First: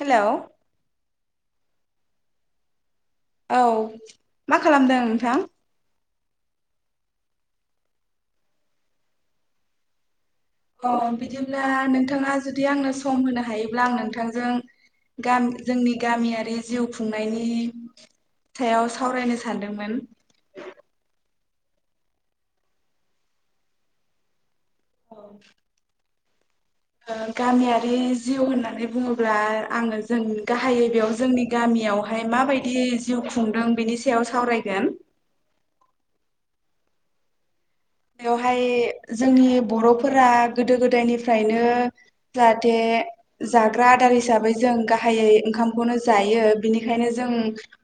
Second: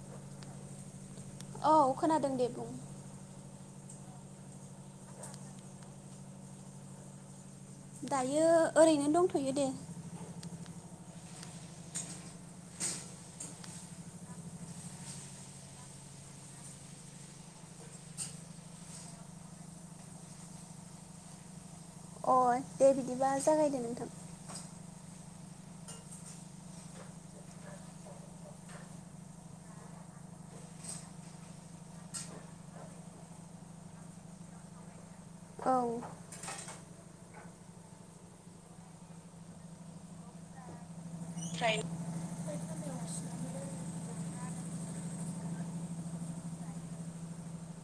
Hello औ खोनादों दे बुं औ मा खालामदों नोंथां दायो ओरैनो दंथ'यो दे अ बिदिब्ला नोंथाङा जुदि आंनो सम होनो हायोब्ला आं नोंथांजों गा जोंनि गामियारि जिउ खुंनायनि सायाव सावरायनो सानदोंमोन अ दे बिदिबा जागायदो नोंथां औ ओ गामियारि जिउ होननानै बुङोब्ला आंङो जों गाहायै बेयाव जोंनि गामियावहाय माबायदि जिउ खुंदों बेनि सायाव सावरायगोन। औ बेवहाय जोंनि बर'फोरा गोदो गोदायनि फ्रायनो जाहाथे जाग्रा आदार हिसाबै जों गाहायै ओंखामखौनो जायो बिनिखायनो जों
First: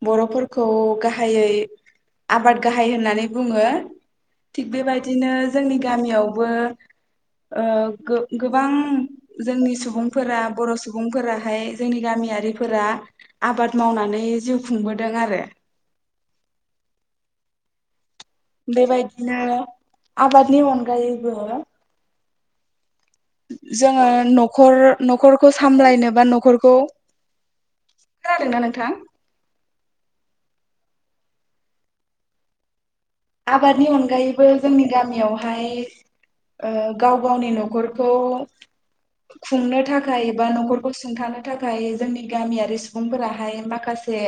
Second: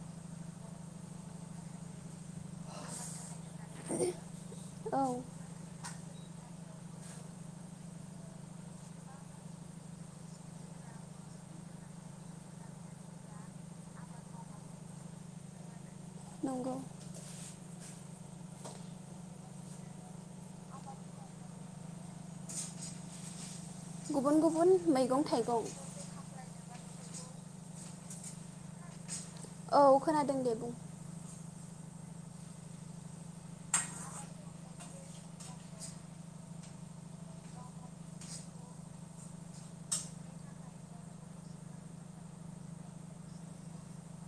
बर'फोरखौ गाहायै आबाद गाहाय होननानै बुङो थिग बेबाय औ दिनो जोंनि गामियावबो ओ गोबां जोंनि सुबुंफोरा बर' सुबुंफोराहाय जोंनि गामियारिफोरा आबाद मावनानै जिउ खुंबोदों आरो। नंगौ बेबायदिनो आबादनि अनगायैबो जोंङो गुबुन गुबुन न'खर मैगं न'खरखौ थाइगं सामलायनो बा न'खर औ खोनादोंना नोंथां औ खोनादों दे बुं आबादनि अनगायैबो जोंनि गामियावहाय ओ गाव गावनि न'खरखौ खुंनो थाखाय एबा न'खरखौ सुंथानो थाखाय जोंनि गामियारि सुबुंफोराहाय माखासे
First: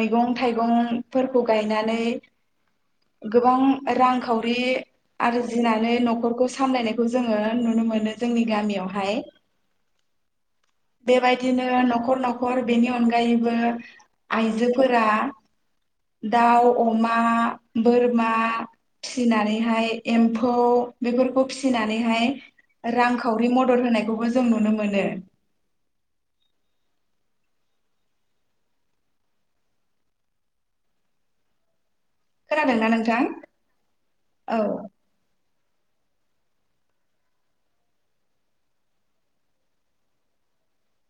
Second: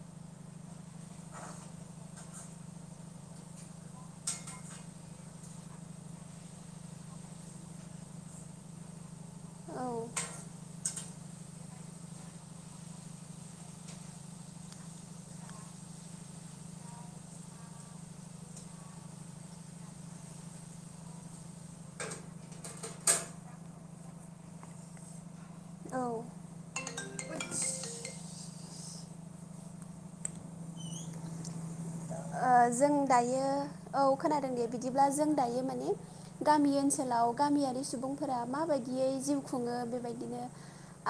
मैगं थायगंफोरखौ गायनानै गोबां रांखावरि आरजिनानै न'खरखौ सामलायनायखौ जोंङो नुनो मोनो जोंनि गामियावहाय औ बेबादिनो न'खर न'खर बेनि अनगायैबो आइजोफोरा दाउ अमा बोरमा फिनानैहाय एम्फौ बेफोरखौ फिसिनानैहाय रांखावरि मदद होनायखौबो जों नुनो मोनो औ ओ खोनादोंना जों नोंथां दायो औ खोनादों औ दे बिदिब्ला जों दायो माने गामि ओनसोलाव गामियारि सुबुंफोरा माबायदियै जिउ खुङो बेबायदिनो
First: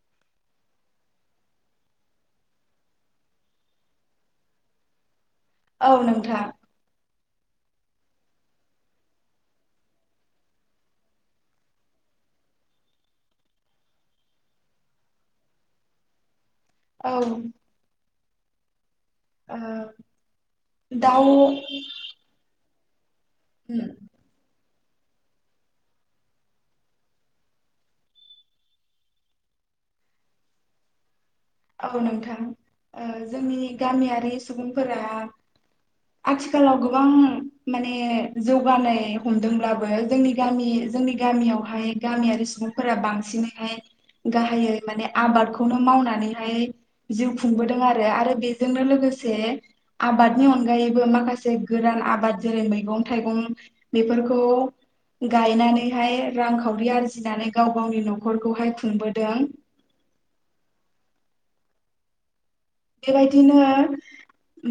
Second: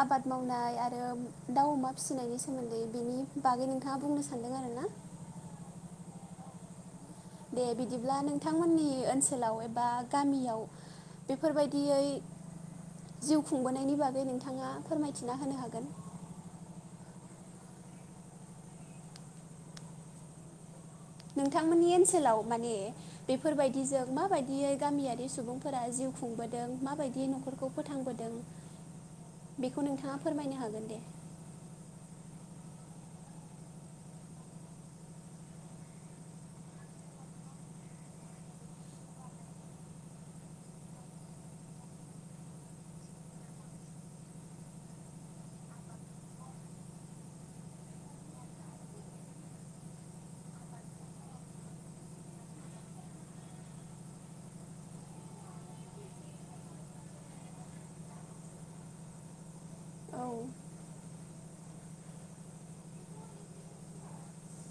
आबाद मावनाय आरो दाउ अमा फिसिनायनि सोमोन्दै बेनि बागै नोंथाङा बुंनो सानदों आरो ना औ नोंथां दे बिदिब्ला नोंथांमोननि ओनसोलाव एबा गामियाव बेफोरबायदियै जिउ खुंबोनायनि बागै नोंथांङा फोरमायथिना होनो हागोन। औ ओ दाउ नोंथांमोननि ओनसोलाव माने उम बेफोरबायदिजों माबायदियै गामियारि सुबुंफोरा जिउ खुंबोदों माबायदि न'खरखौ फोथांबोदों बेखौ नोंथांङा फोरमायनो हागोन दे औ नोंथां। ओ जोंनि गामियारि सुबुंफोरा आथिखालाव गोबां माने जौगानाय हमदोंब्लाबो जोंनि गामि जोंनि गामियावहाय गामियारि सुबुंफोरा बांसिनैहाय गाहायै माने आबादखौनो मावनानै हाय जिउ खुंबोदों आरो आरो बेजोंनो लोगोसे आबादनि अनगायैबो माखासे गोरान आबाद जेरै- मैगं-थाइगं बेफोरखौ गायनानैहाय रांखावरि आरजिनानै गाव-गावनि न'खरखौहाय खुंबोदों। औ बेबायदिनो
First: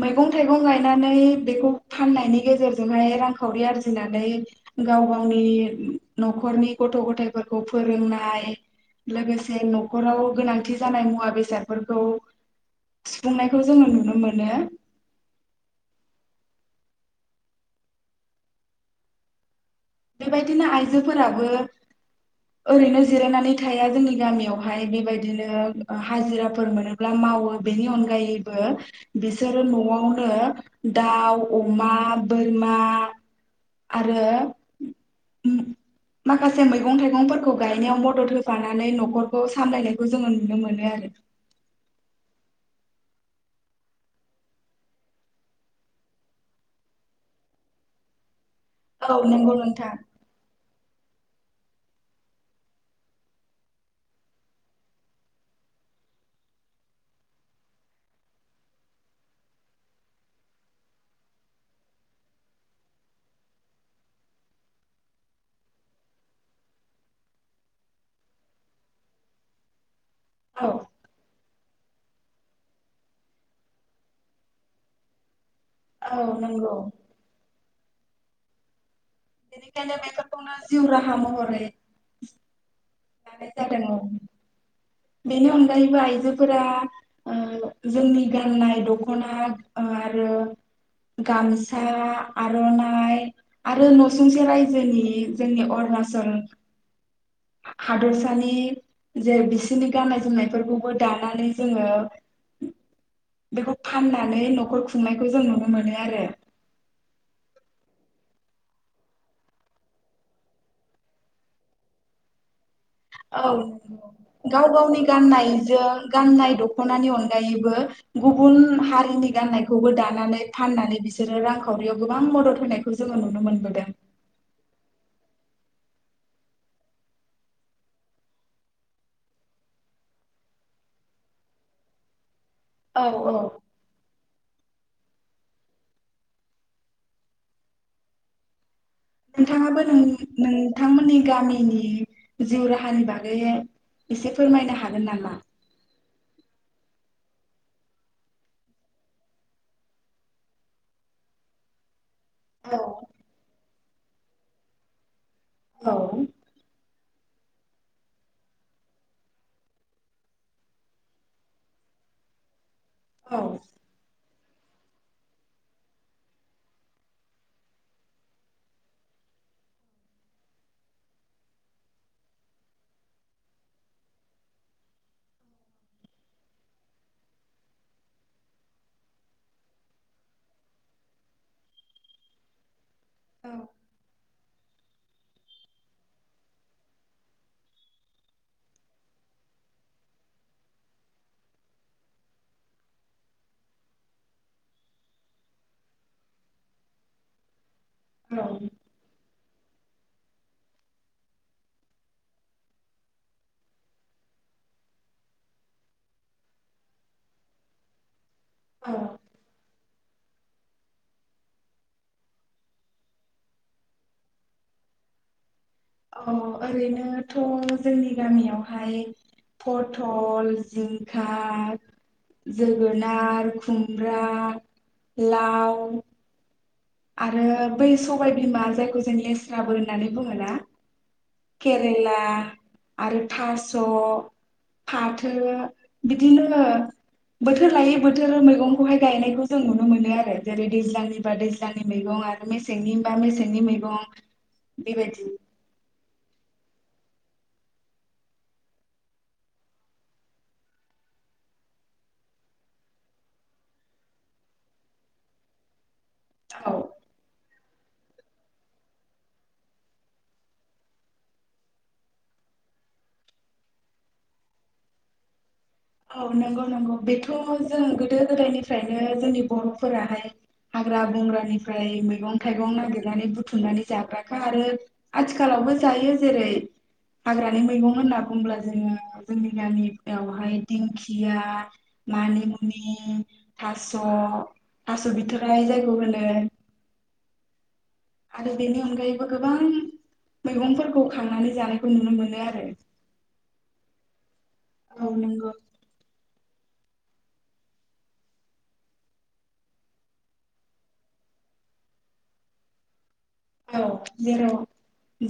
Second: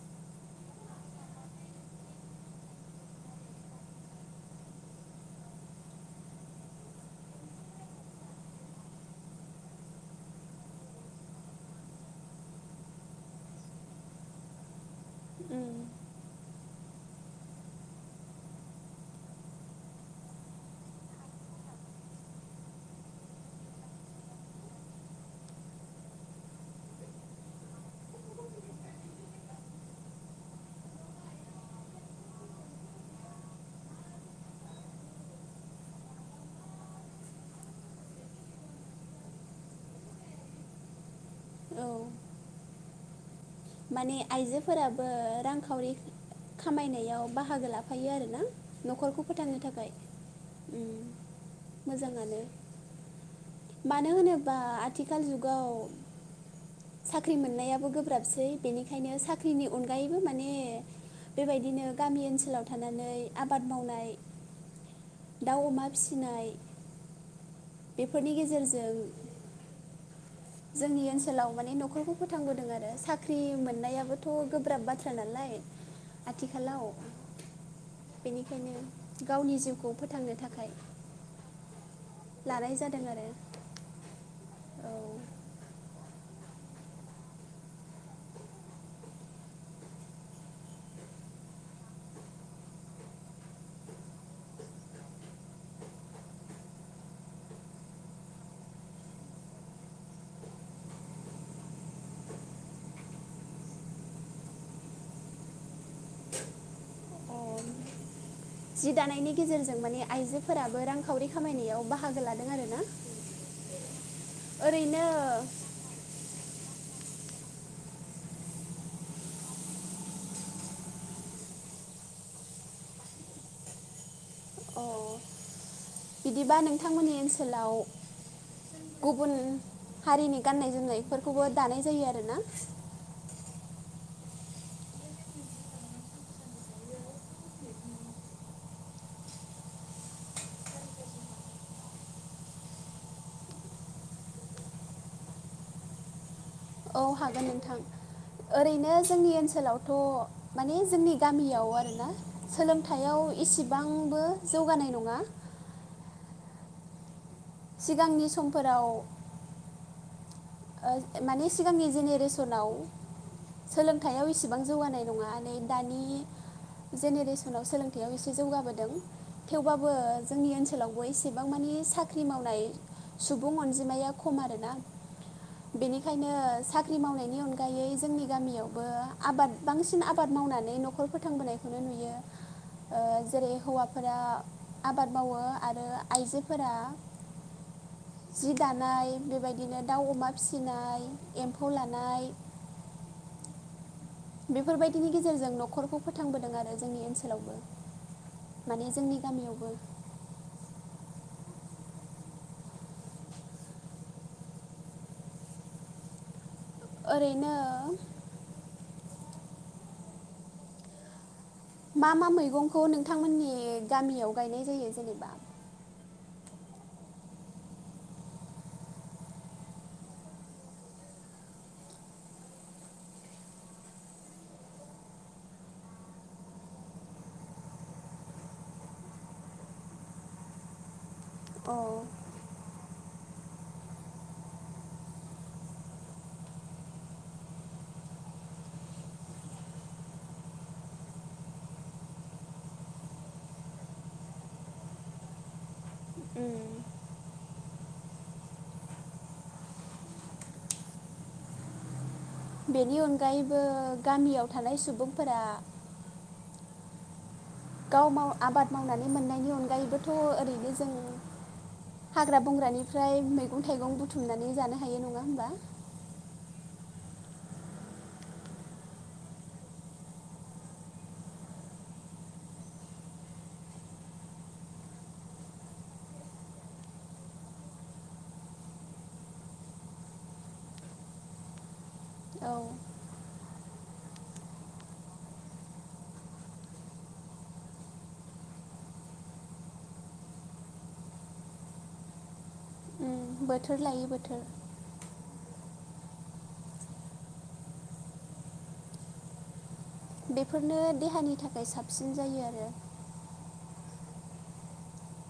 मैगं-थाइगं गायनानै बेखौ फाननायनि गेजेरजोंहाय रांखावरि आरजिनानै गाव-गावनि न'खरनि गथ' गथायफोरखौ फोरोंनाय लोगोसे न'खराव गोनांथि जानाय मुवा बेसादफोरखौ सुफुंनायखौ जोंङो नुनो मोनो। उम बेबायदिनो आइजोफोराबो ओरैनो जिरायनानै थाया जोंनि गामियावहाय बेबायदिनो हाजिराफोर मोनोब्ला मावो बेनि अनगायैबो बिसोरो न'आवनो दाव, अमा, बोरमा आरो माखासे मैगं थाइगंफोरखौ गायनायाव मदद होफानानै न'खरखौ सामलायनायखौ जोंङो नुनो मोनो आरो। औ माने आइजोफोराबो रांखावरि खामायनायाव बाहागो लाफायो आरोना? आरो औ न'खरखौ नंगौ फोथांनो थाखाय। नोंथां मोजांङानो, मानो होनोबा आथिखाल जुगाव साख्रि मोननायाबो गोब्राबसै। बेनिखायनो साख्रिनि अनगायैबो माने बेबायदिनो गामि ओनसोलाव थानानै आबाद मावनाय, दाव, अमा फिसिनाय बेफोरनि गेजेरजों औ जोंनि ओनसो सोलाव माने न'खरखौ फोथांबोदों आरो साख्रि मोननायाबोथ' गोब्राब बाथ्रा नालाय। औ नंगौ। आथिखालाव बेनिखायनो गावनि जिउखौ बेनिखायनो फोथांनो बेफोरखौनो थाखाय जिउ राहा महरै लानाय जादों लानाय जादों औ आरो। औ बेनि अनगायैबो आइजोफोरा ओ जोंनि गाननाय दख'ना ओ आरो गामसा, आर'नाइ आरो न'सुंसे रायजोनि जोंनि अरुनाचल हादरसानि जे बिसोरनि गाननाय जोमनायफोरखौबो दानानै जोंङो बेखौ फाननानै न'खर खुंनायखौ जों नुनो मोनो आरो। जि दानायनि गेजेरजों माने आइजोफोराबो रांखावरि खामायनायाव बाहागो लादों आरो ना। औ गाव-गावनि ओरैनो गाननायजों गाननाय दख ख'नानि अनगायैबो गुबुन हारिनि गाननायखौबो दानानै फाननानै बिसोरो रांखावरियाव गोबां मदद होनायखौ जोंङो नुनो मोनबोदों। अ बिदिबा नोंथांमोननि ओनसोलाव गुबुन हारिनि गाननाय जोमनायफोरखौबो दानाय जायो आरोना? औ औ नोंथांङाबो नों नोंथांमोननि गामिनि जिउ राहानि बागै एसे फोरमायनो हागोन नामा? औ हागोन नोंथां। ओरैनो जोंनि ओनसोलावथ' माने जोंनि गामियाव आरोना औ सोलोंथाइयाव एसे गोबांबो जौगानाय नंङा। औ सिगांनि समफोराव ओ माने सिगांनि जेनेरेसनाव औ सोलोंथायाइयाव सिबां जौगानाय नङा नै दानि जेनेरेसनाव सोलोंथाइयाव एसे जौगाबोदों थेवबाबो जोंनि ओनसोलावबो एसेबां मानि साख्रि मावनाय सुबुं अनजिमाया खम आरोना बेनिखायनो साख्रि मावनायनि अनगायै जोंनि गामियावबो आबाद बांसिन आबाद मावनानै न'खर फोथांबोनायखौनो नुयो। ओ जेरै हौवाफोरा आबाद मावो आरो आइजोफोरा जि दानाय बेबायदिनो दाउ, अमा फिसिनाय एम्फौ लानाय बेफोर बायदिनि गेजेरजों न'खरखौ फोथांबोदों आरो जोंनि ओनसोलावबो औ माने जोंनि गामियाव बो ओरैनो औ मा मा मैगंखौ नोंथांमोननि गामियाव गायनाय जायो जेनेबा अ ओरैनोथ' जोंनि गामियावहाय पथल, जिंखा, जोगोनार, खुमब्रा, लाव आरो बै सबायबिमा जायखौ जों लेस्राबो होननानै बुङो ना अ केेरेला आरो थास' फाथो बिदिनो बोथोर लायै बोथोर मैगंखौहाय गायनायखौ जों नुनो मोनो आरो जेरै दैज्लांनि बा दै ज्लांनि मैगं आरो मेसेंनिबा मेसेंनि मैगं बे बायदि उम बेनि अनगायैबो गामियाव थानाय सुबुंफोरा औ गाव माव आबाद मावनानै मोननायनि अनगायैबोथ' ओरैनो जों हाग्रा बंग्रानिफ्राय मैगं-थाइगं बुथुमनानै जानो हायो नङा होमबा औ नंगौ नंगौ बेथ' जों गोदो-गोदायनिफ्रायनो जोंनि बर'फोराहाय हाग्रा बंग्रानिफ्राय मैगं-थाइगं नागिरनानै बुथुमनानै जाग्राखा आरो आथिखालावबो जायो जेरै हाग्रानि मैगं होनना बुंब्ला जोङो जोंनि गामिआवहाय दिंखिया, औ मानिमुनि, थास', थास' बिथोराय जायखौ होनो। आरो बेनि अनगायैबो गोबां मैगंफोरखौ खांनानै जानायखौ नुनो मोनो आरो बोथोर लायै बोथोर औ नोंगौ बेफोरनो देहानि थाखाय साबसिन जायो आरो औ जेराव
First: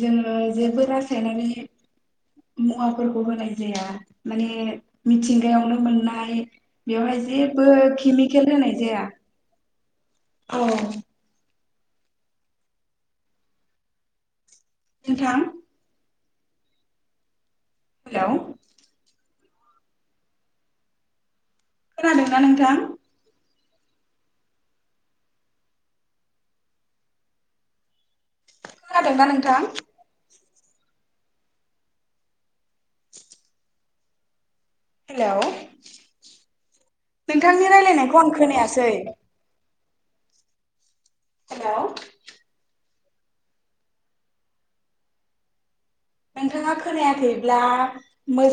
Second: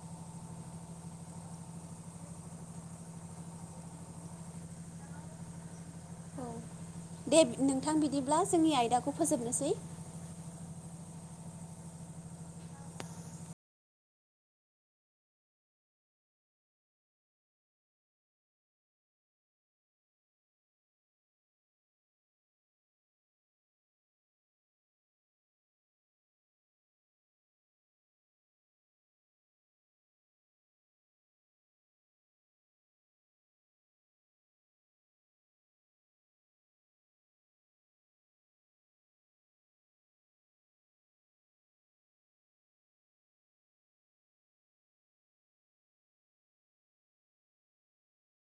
जोङो जेबो रासायारि मुवाफोरखौ होनाय जाया माने मिथिंगायावनो मोननाय औ बेवहाय दे जेबो नोंथां बिदिब्ला केमिकेल जोंनि होनाय जाया आयदाखौ फोजोबनोसै औ नोंथां हेलौ, खोनादों ना नोंथां? खोनादों दा नोंथां? [inaudible] हेलौ नोंथांनि रायलायनायखौ आं खोनायासै। हेलौ, नोंथाङा खोनायाखैब्ला मोजां